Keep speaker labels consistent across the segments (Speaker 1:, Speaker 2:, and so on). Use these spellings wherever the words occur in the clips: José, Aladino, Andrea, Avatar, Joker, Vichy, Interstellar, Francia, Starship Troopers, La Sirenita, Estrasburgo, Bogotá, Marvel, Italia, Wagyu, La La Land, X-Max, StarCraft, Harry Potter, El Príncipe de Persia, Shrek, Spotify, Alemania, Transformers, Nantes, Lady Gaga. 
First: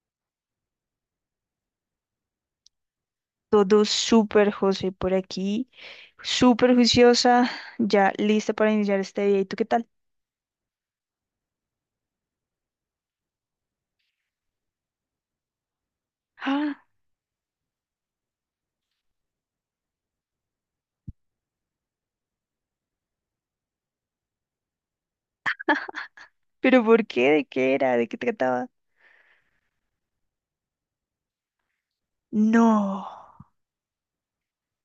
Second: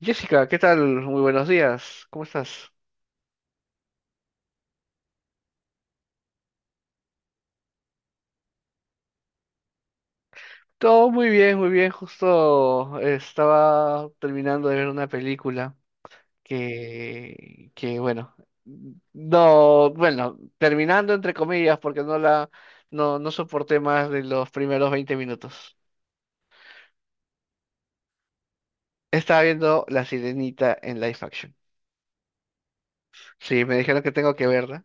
Speaker 1: Jessica, ¿qué tal? Muy buenos días. ¿Cómo estás?
Speaker 2: Todo súper, José, por aquí. Súper juiciosa, ya lista para iniciar este día. ¿Y tú qué tal?
Speaker 1: Todo muy bien, muy bien. Justo estaba terminando de ver una película
Speaker 2: Ah,
Speaker 1: que bueno, no, bueno, terminando entre comillas porque no, no soporté más de los primeros 20 minutos.
Speaker 2: ¿pero por qué? ¿De qué era? ¿De qué trataba?
Speaker 1: Estaba viendo La Sirenita en live action.
Speaker 2: No.
Speaker 1: Sí, me dijeron que tengo que verla.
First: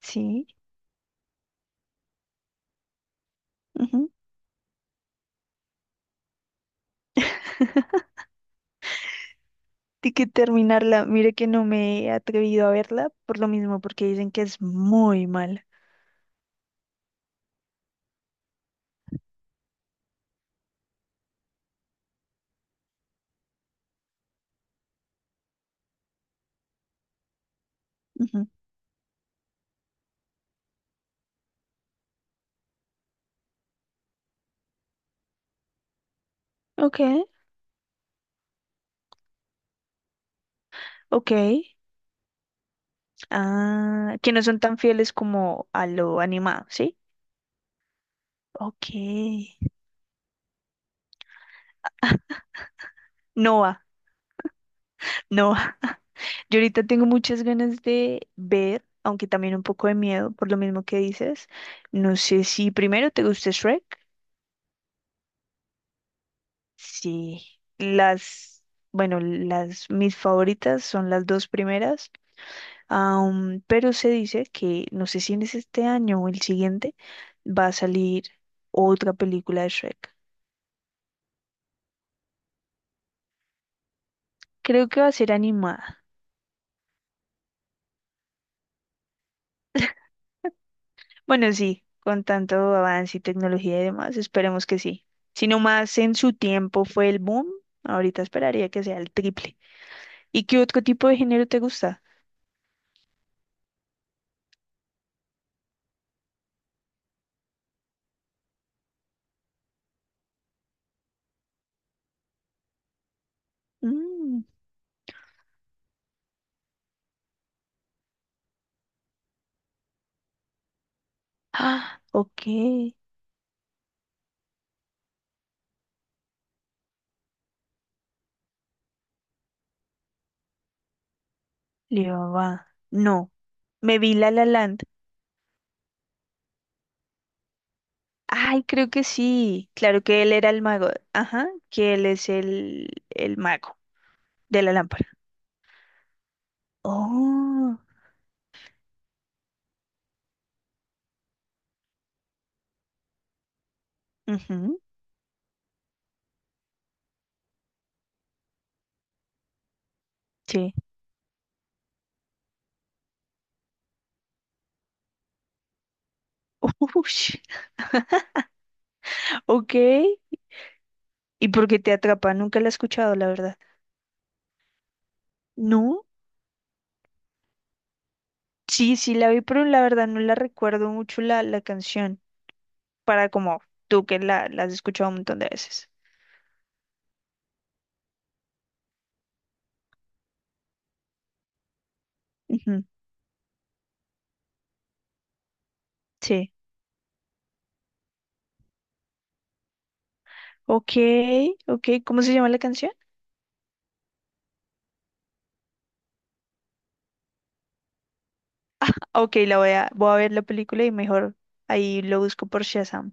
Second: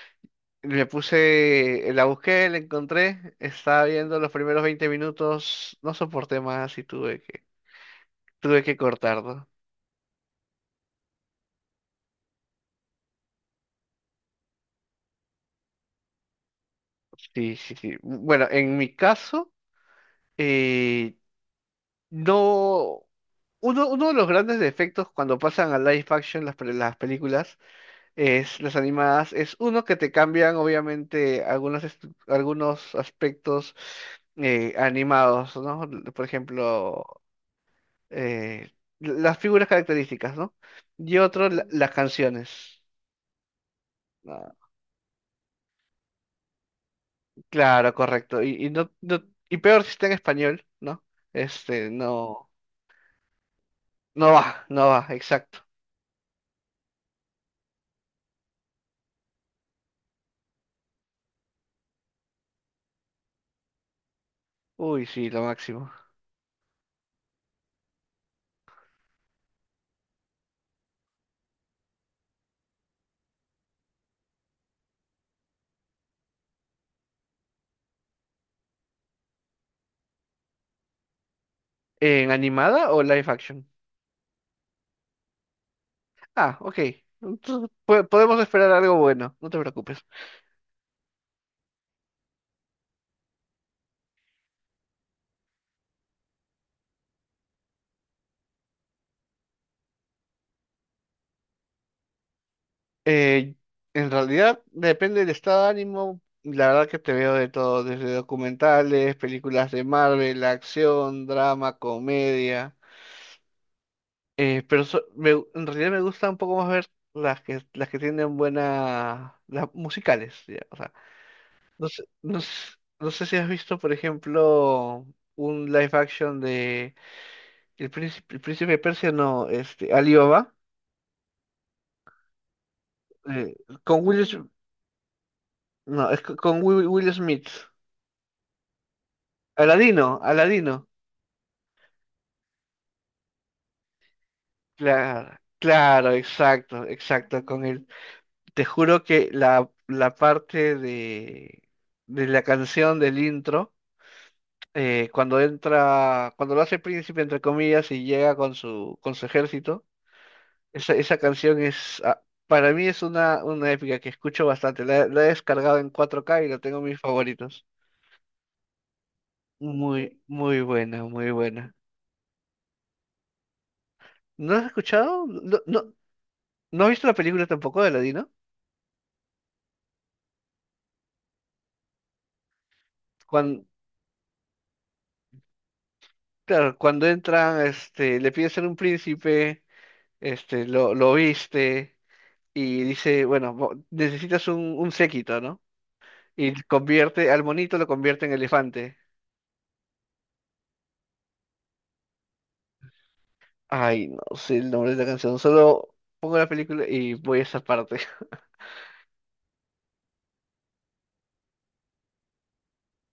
Speaker 2: Sí.
Speaker 1: Me puse, la busqué, la encontré, estaba
Speaker 2: Ujú.
Speaker 1: viendo los primeros 20 minutos, no soporté más y tuve que tuve que cortarlo.
Speaker 2: Tengo que terminarla. Mire que no me he atrevido a verla por lo mismo, porque dicen que es muy mala.
Speaker 1: Sí, sí, sí. Bueno, en mi caso, eh, no. Uno de los grandes defectos cuando pasan a live action las películas,
Speaker 2: Ujú.
Speaker 1: es, las animadas, es uno que te cambian obviamente algunos aspectos animados, ¿no? Por
Speaker 2: Ok,
Speaker 1: ejemplo, eh, las figuras características, ¿no? Y
Speaker 2: ok.
Speaker 1: otro, las canciones.
Speaker 2: Ah, que no
Speaker 1: ¿No?
Speaker 2: son tan fieles como a lo animado, ¿sí?
Speaker 1: Claro, correcto. Y
Speaker 2: Ok.
Speaker 1: y peor si está en español, ¿no? Este, no,
Speaker 2: Noah,
Speaker 1: no va, exacto.
Speaker 2: Noah. Yo ahorita tengo muchas ganas de ver, aunque también un poco de miedo por lo mismo que dices. No sé si primero te gusta Shrek.
Speaker 1: Uy, sí, lo máximo.
Speaker 2: Sí, las, bueno, las mis favoritas son las dos primeras. Pero se dice que no sé si en es este año o el siguiente va a salir otra película de Shrek.
Speaker 1: ¿En animada o live action?
Speaker 2: Creo que va a ser animada.
Speaker 1: Ah, ok. Entonces, podemos esperar algo bueno, no te preocupes.
Speaker 2: Bueno, sí, con tanto avance y tecnología y demás, esperemos que sí. Si no más en su tiempo fue el boom, ahorita esperaría que sea el triple. ¿Y qué otro tipo de género te gusta?
Speaker 1: Eh, en realidad, depende del estado de ánimo. La verdad que te veo de todo, desde documentales, películas de Marvel, acción, drama, comedia.
Speaker 2: Mm.
Speaker 1: En realidad me gusta un poco más ver las que tienen buenas las musicales, ya. O sea, no
Speaker 2: Ah,
Speaker 1: sé, no s-
Speaker 2: ok,
Speaker 1: no sé si has visto, por ejemplo, un live action de el Príncipe de Persia, no, este, Alibaba,
Speaker 2: va. No,
Speaker 1: eh,
Speaker 2: me
Speaker 1: con
Speaker 2: vi
Speaker 1: Will
Speaker 2: La La
Speaker 1: Smith,
Speaker 2: Land.
Speaker 1: no, es co- con Will Smith.
Speaker 2: Ay, creo que sí. Claro que él era el
Speaker 1: Aladino.
Speaker 2: mago. Ajá, que él es el mago de la lámpara.
Speaker 1: Claro, claro, exacto, con
Speaker 2: Oh,
Speaker 1: él. Te juro que la parte de la canción del intro,
Speaker 2: ujú,
Speaker 1: cuando entra, cuando lo hace príncipe, entre comillas, y llega con con su ejército,
Speaker 2: sí.
Speaker 1: esa canción es, ah, para mí es una épica que escucho bastante. La he descargado en 4K y la tengo en mis
Speaker 2: Ush.
Speaker 1: favoritos.
Speaker 2: Ok.
Speaker 1: Muy, muy buena, muy
Speaker 2: ¿Y por
Speaker 1: buena.
Speaker 2: qué te atrapa? Nunca la he escuchado, la verdad.
Speaker 1: ¿No has escuchado? No, no,
Speaker 2: No,
Speaker 1: ¿no has visto la película tampoco de Aladino?
Speaker 2: sí, sí la vi, pero la verdad no la recuerdo mucho la canción, para como
Speaker 1: Cuando,
Speaker 2: tú que la has escuchado un montón de veces.
Speaker 1: claro, cuando entran, este, le pide ser un príncipe, este, lo viste, y
Speaker 2: Ujú,
Speaker 1: dice, bueno, necesitas un séquito, ¿no?
Speaker 2: sí.
Speaker 1: Y convierte, al monito lo convierte en elefante.
Speaker 2: Ok, ok, ¿cómo se llama la canción?
Speaker 1: Ay, no sé el nombre de la canción. Solo pongo la película y voy a esa parte.
Speaker 2: Ok, voy a ver la película y mejor ahí lo busco por Shazam.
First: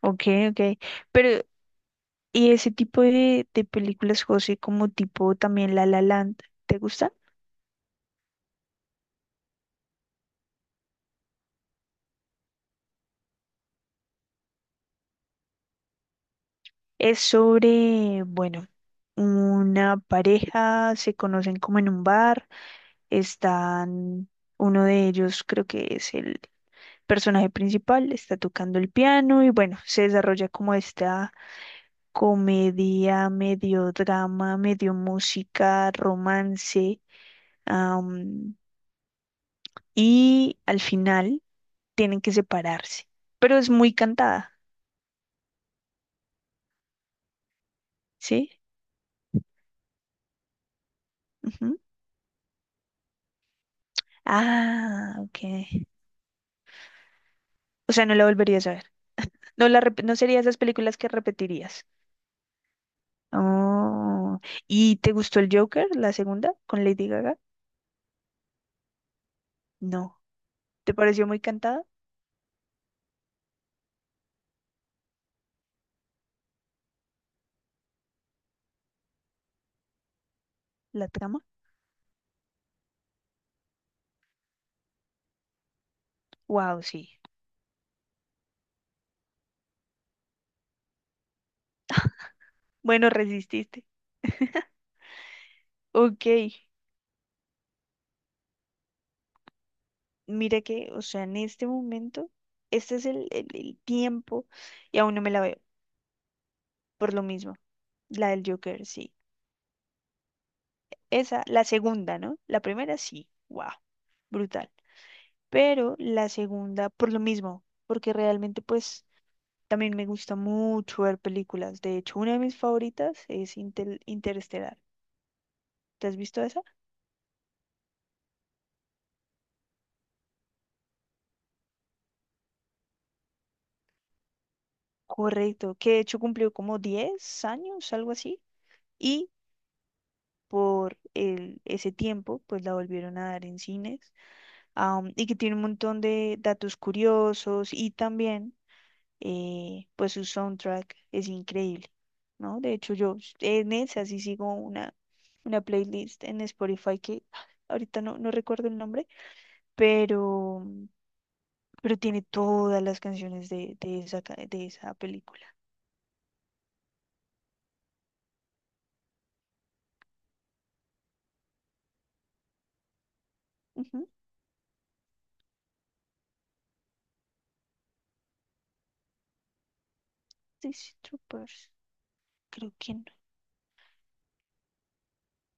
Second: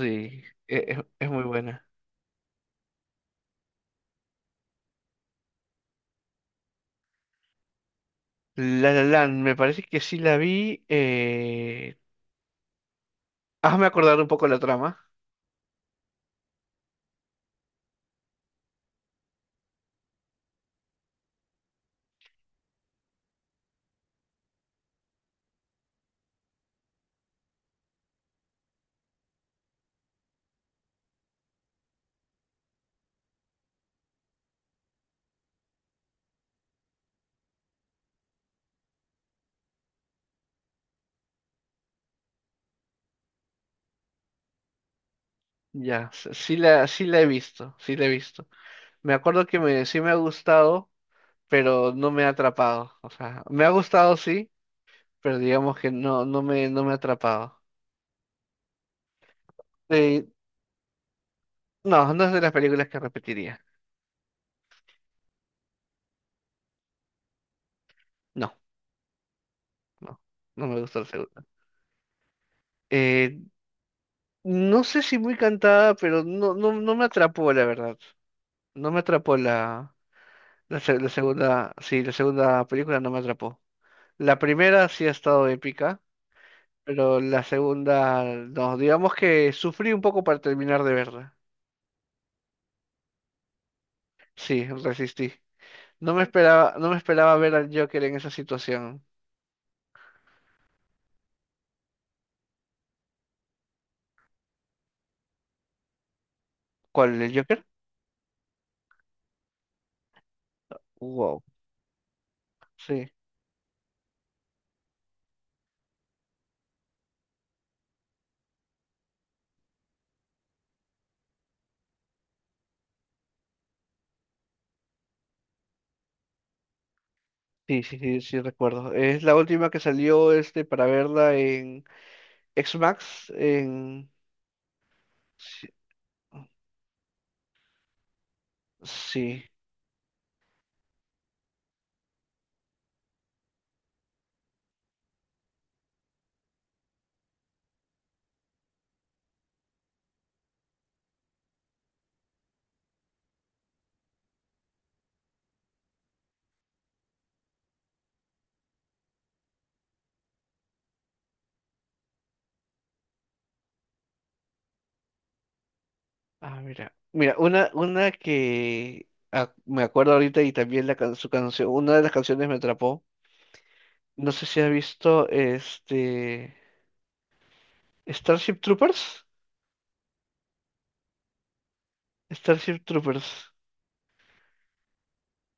Speaker 2: Ok, ok.
Speaker 1: es muy
Speaker 2: Pero,
Speaker 1: buena.
Speaker 2: ¿y ese tipo de películas, José, como tipo también La La Land, ¿te gusta?
Speaker 1: La La Land, me parece que sí la vi. Hazme acordar un poco la trama.
Speaker 2: Es sobre, bueno, una pareja, se conocen como en un bar están, uno de ellos creo que es el personaje principal, está tocando el piano y bueno, se desarrolla como esta comedia, medio drama, medio música, romance, am, y al final tienen que separarse, pero es muy cantada,
Speaker 1: Ya, sí la he visto, sí la he visto.
Speaker 2: ¿sí?
Speaker 1: Me acuerdo que sí me ha gustado,
Speaker 2: Ujú.
Speaker 1: pero no me ha atrapado. O sea, me ha gustado sí,
Speaker 2: Ah, ok.
Speaker 1: pero digamos que no, no me ha atrapado.
Speaker 2: O sea, no la volverías a ver. No
Speaker 1: Eh,
Speaker 2: sería esas películas que repetirías.
Speaker 1: no, no es de las películas que repetiría.
Speaker 2: Oh. ¿Y te gustó el Joker, la segunda, con Lady Gaga?
Speaker 1: No.
Speaker 2: No.
Speaker 1: No, no me
Speaker 2: ¿Te
Speaker 1: gusta la
Speaker 2: pareció muy
Speaker 1: segunda.
Speaker 2: cantada
Speaker 1: Eh, no sé si muy cantada, pero no, no, no me atrapó, la verdad. No me atrapó la
Speaker 2: la trama?
Speaker 1: segunda, sí, la segunda película no me atrapó. La primera sí ha estado épica,
Speaker 2: Wow, sí.
Speaker 1: pero la segunda, no, digamos que sufrí un poco para terminar de verla.
Speaker 2: Bueno, resististe.
Speaker 1: Sí, resistí. No me
Speaker 2: Ok,
Speaker 1: esperaba, no me esperaba ver al Joker en esa situación.
Speaker 2: mira que, o sea, en este momento, este es el tiempo y aún no me la veo, por
Speaker 1: ¿Cuál,
Speaker 2: lo
Speaker 1: el
Speaker 2: mismo.
Speaker 1: Joker?
Speaker 2: La del Joker, sí.
Speaker 1: Wow.
Speaker 2: Esa, la segunda, ¿no? La primera,
Speaker 1: Sí,
Speaker 2: sí. Wow, brutal. Pero la segunda, por lo mismo, porque realmente, pues, también me gusta mucho ver películas. De hecho, una de mis favoritas es Interestelar. ¿Te has visto esa?
Speaker 1: sí, sí, sí, sí recuerdo. Es la última que salió este para verla X-Max en... Sí.
Speaker 2: Correcto, que de hecho cumplió como 10 años, algo así, y
Speaker 1: Sí.
Speaker 2: por ese tiempo, pues la volvieron a dar en cines, y que tiene un montón de datos curiosos y también, pues su soundtrack es increíble, ¿no? De hecho, yo en esa sí sigo una playlist en Spotify que ahorita no recuerdo el nombre, pero, pero tiene todas las canciones de esa, de esa película.
Speaker 1: Ah, mira. Mira, una que ah, me acuerdo ahorita y también su canción, una de las canciones me atrapó.
Speaker 2: Ujú,
Speaker 1: No sé si has visto este Starship Troopers.
Speaker 2: Starship Troopers. Creo
Speaker 1: Starship
Speaker 2: que no.
Speaker 1: Troopers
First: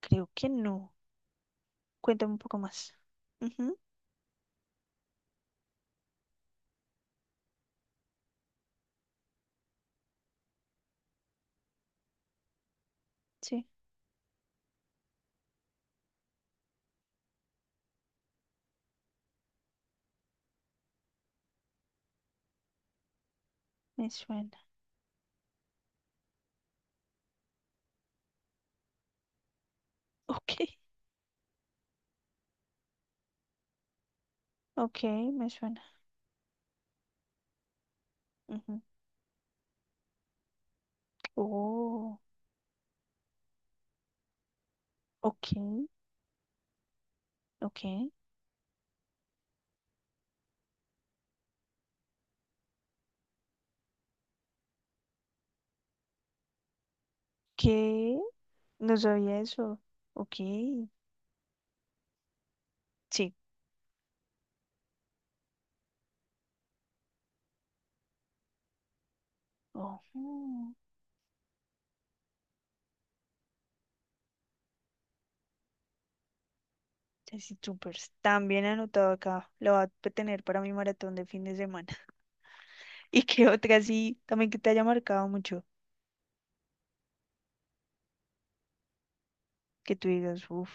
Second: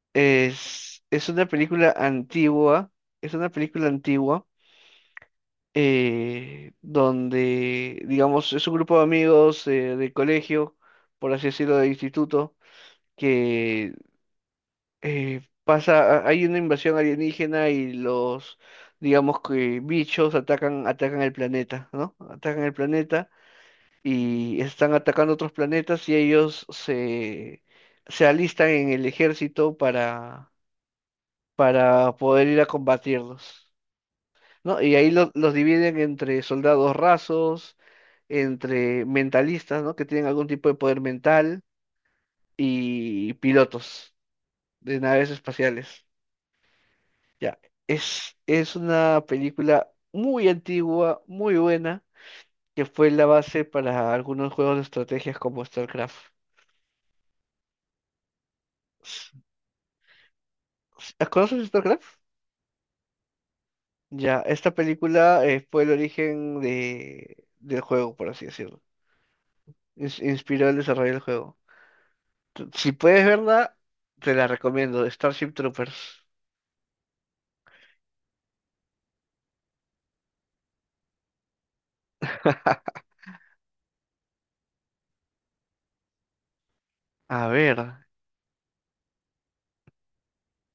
Speaker 2: Creo que no.
Speaker 1: es una película
Speaker 2: Cuéntame un poco
Speaker 1: antigua,
Speaker 2: más.
Speaker 1: es una
Speaker 2: Ujú,
Speaker 1: película antigua, donde, digamos, es un grupo de amigos, de colegio, por así decirlo, de instituto,
Speaker 2: sí,
Speaker 1: que pasa, hay una invasión alienígena y los, digamos que bichos atacan, atacan el planeta, ¿no? Atacan el planeta
Speaker 2: me suena.
Speaker 1: y están atacando otros planetas y se alistan en el ejército
Speaker 2: Ok,
Speaker 1: para poder ir a combatirlos, ¿no? Y
Speaker 2: ok,
Speaker 1: ahí
Speaker 2: me
Speaker 1: los
Speaker 2: suena.
Speaker 1: dividen entre soldados rasos,
Speaker 2: Ujú.
Speaker 1: entre mentalistas, ¿no? Que tienen algún tipo de poder mental
Speaker 2: Oh,
Speaker 1: y pilotos de naves
Speaker 2: ok,
Speaker 1: espaciales. Ya,
Speaker 2: ok.
Speaker 1: es una película muy antigua, muy buena, que fue la base para algunos juegos de estrategias como StarCraft.
Speaker 2: ¿Qué? No
Speaker 1: S-
Speaker 2: sabía eso. Ok,
Speaker 1: ¿Conoces StarCraft?
Speaker 2: sí.
Speaker 1: Ya, esta película fue el origen del juego, por así decirlo.
Speaker 2: Ojo,
Speaker 1: Inspiró el desarrollo del juego. Si puedes verla, te la recomiendo, Starship Troopers.
Speaker 2: así súper. También anotado acá. Lo va a tener para mi maratón de fin de semana. ¿Y qué otra sí? También que te haya marcado mucho.
Speaker 1: A ver,
Speaker 2: Que tú digas, uff.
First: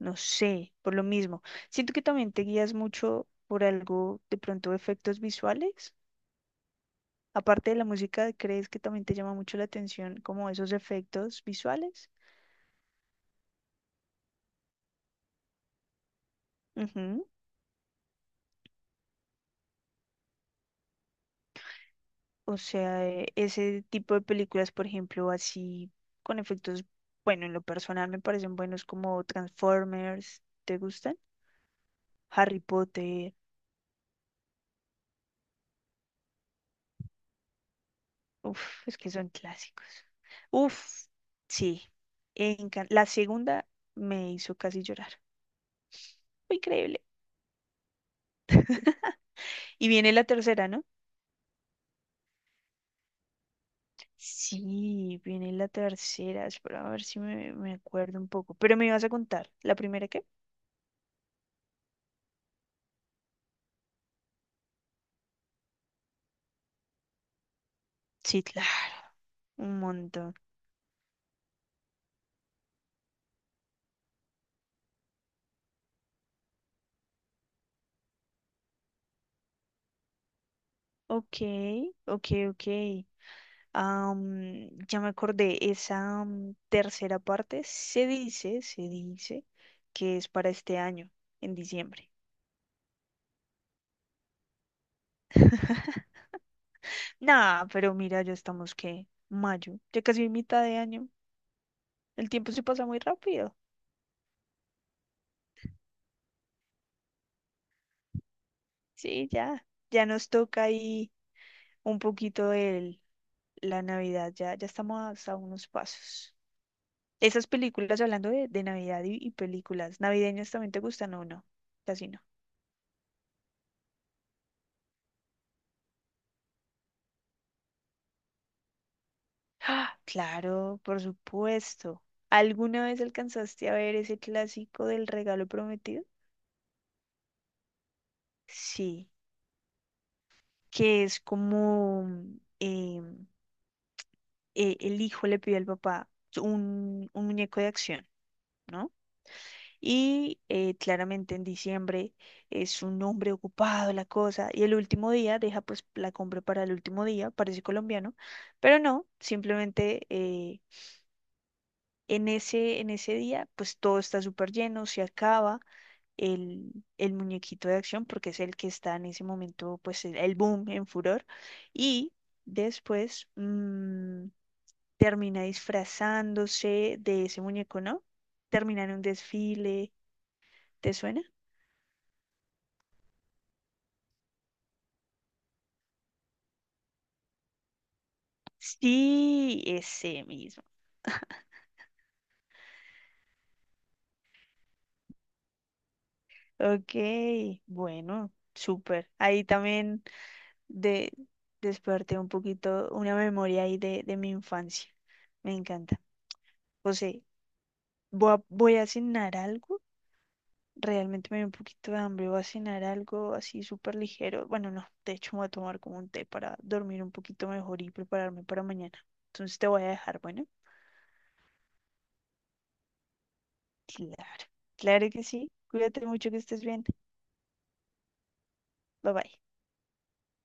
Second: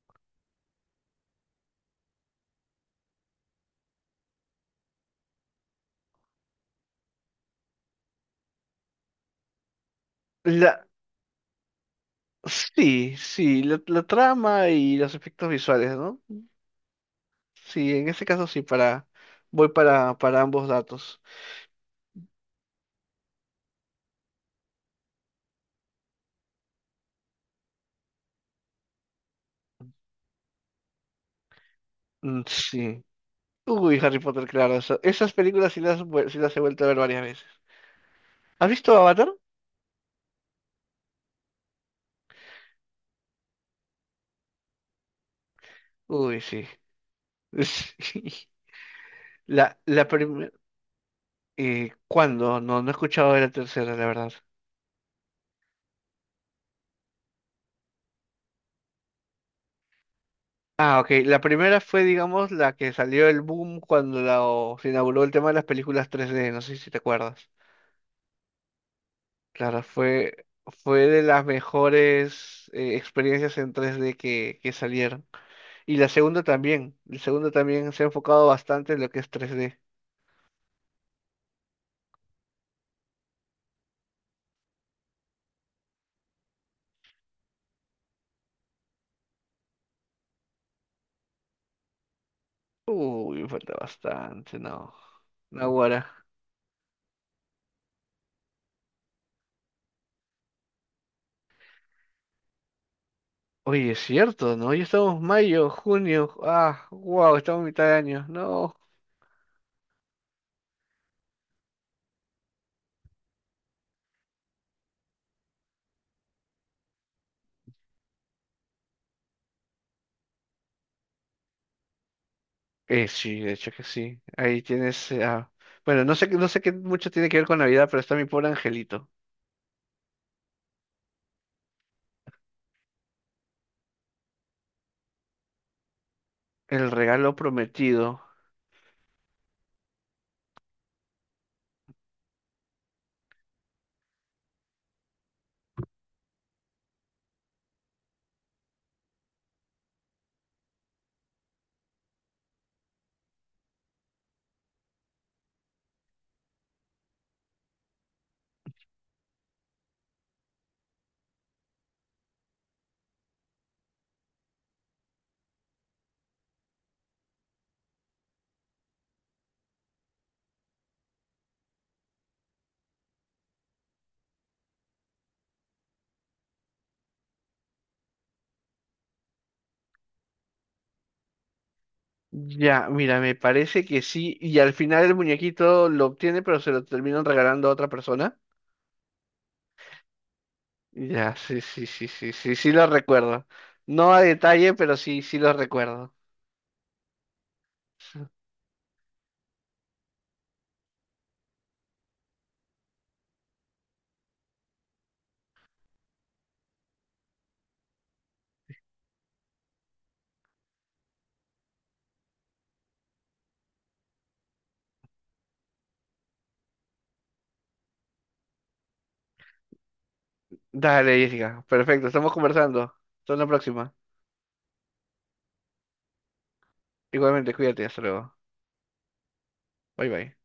Speaker 2: No sé, por lo mismo. Siento que también te guías mucho por algo, de pronto efectos visuales. Aparte de la música, ¿crees que también te llama mucho la atención como esos
Speaker 1: la...
Speaker 2: efectos visuales?
Speaker 1: sí, sí, la trama y los efectos visuales, ¿no?
Speaker 2: Ujú.
Speaker 1: Sí, en ese caso sí, voy para ambos datos.
Speaker 2: O sea, ese tipo de películas, por ejemplo, así con efectos, bueno, en lo personal me parecen buenos como Transformers, ¿te gustan?
Speaker 1: Mm,
Speaker 2: Harry
Speaker 1: sí.
Speaker 2: Potter,
Speaker 1: Uy, Harry Potter, claro. Esas películas sí sí las he vuelto a ver varias veces.
Speaker 2: uf,
Speaker 1: ¿Has visto
Speaker 2: es que
Speaker 1: Avatar?
Speaker 2: son clásicos. Uf, sí. La segunda me hizo casi llorar.
Speaker 1: Uy,
Speaker 2: Fue
Speaker 1: sí.
Speaker 2: increíble.
Speaker 1: Sí. La,
Speaker 2: Y
Speaker 1: la
Speaker 2: viene la
Speaker 1: primera...
Speaker 2: tercera, ¿no?
Speaker 1: ¿Cuándo? No, no he escuchado de la tercera, la verdad.
Speaker 2: Sí, viene la tercera. Espera a ver si me acuerdo un poco. Pero me ibas a contar. ¿La primera qué?
Speaker 1: Ah, ok. La primera fue, digamos, la que salió el boom cuando o se inauguró el tema de las películas tres d. No sé si te acuerdas.
Speaker 2: Sí, claro. Un
Speaker 1: Claro,
Speaker 2: montón.
Speaker 1: fue de las mejores, experiencias en tres d que salieron. Y la segunda también. La segunda también se ha enfocado bastante en lo que es 3D.
Speaker 2: Ok, ok, ok. Am, ya me acordé. Esa am, tercera parte se dice que es para este año, en diciembre.
Speaker 1: Uy, me falta bastante, no. Naguará.
Speaker 2: Nah, pero mira, ya estamos que mayo, ya casi mitad de año. El tiempo se pasa muy rápido.
Speaker 1: Oye, es cierto, ¿no? Ya estamos mayo, junio. Ah, wow, estamos en mitad de año. No.
Speaker 2: Sí, ya. Ya nos toca ahí un poquito la Navidad. Ya, ya estamos a unos pasos. Esas películas, hablando de Navidad y películas navideñas, ¿también te gustan o no? Casi no.
Speaker 1: Sí, de hecho que sí. Ahí tienes. Bueno, no sé, no sé qué mucho tiene que ver con Navidad, pero está mi pobre angelito.
Speaker 2: ¡Ah! Claro, por supuesto. ¿Alguna vez alcanzaste a ver ese clásico del regalo prometido?
Speaker 1: El regalo prometido.
Speaker 2: Sí, que es como em, el hijo le pide al papá un muñeco de acción, ¿no? Y claramente en diciembre es un hombre ocupado la cosa. Y el último día deja pues la compra para el último día, parece colombiano, pero no, simplemente en en ese día pues todo está súper lleno, se acaba el muñequito de acción porque es el que está en ese momento pues el boom en furor. Y después termina disfrazándose de ese muñeco, ¿no? Termina en un desfile, ¿te suena?
Speaker 1: Ya, mira, me parece que sí. Y al final el muñequito lo obtiene, pero se lo terminan regalando a otra persona.
Speaker 2: Sí, ese mismo.
Speaker 1: Ya, sí, sí, sí, sí, sí, sí lo recuerdo. No a detalle, pero sí, sí lo recuerdo.
Speaker 2: Ok, bueno, súper. Ahí también de, desperté un poquito una memoria ahí de mi infancia. Me encanta. José, voy a cenar algo. Realmente me dio un poquito de hambre. Voy a cenar algo así súper ligero. Bueno, no, de hecho me voy a tomar como un té para dormir un poquito mejor y prepararme para mañana. Entonces te voy a dejar, bueno.
Speaker 1: Dale, Jessica. Perfecto, estamos conversando. Hasta la próxima.
Speaker 2: Claro, claro que sí. Cuídate mucho, que estés bien.
Speaker 1: Igualmente, cuídate, hasta luego.
Speaker 2: Bye bye.
Speaker 1: Bye bye.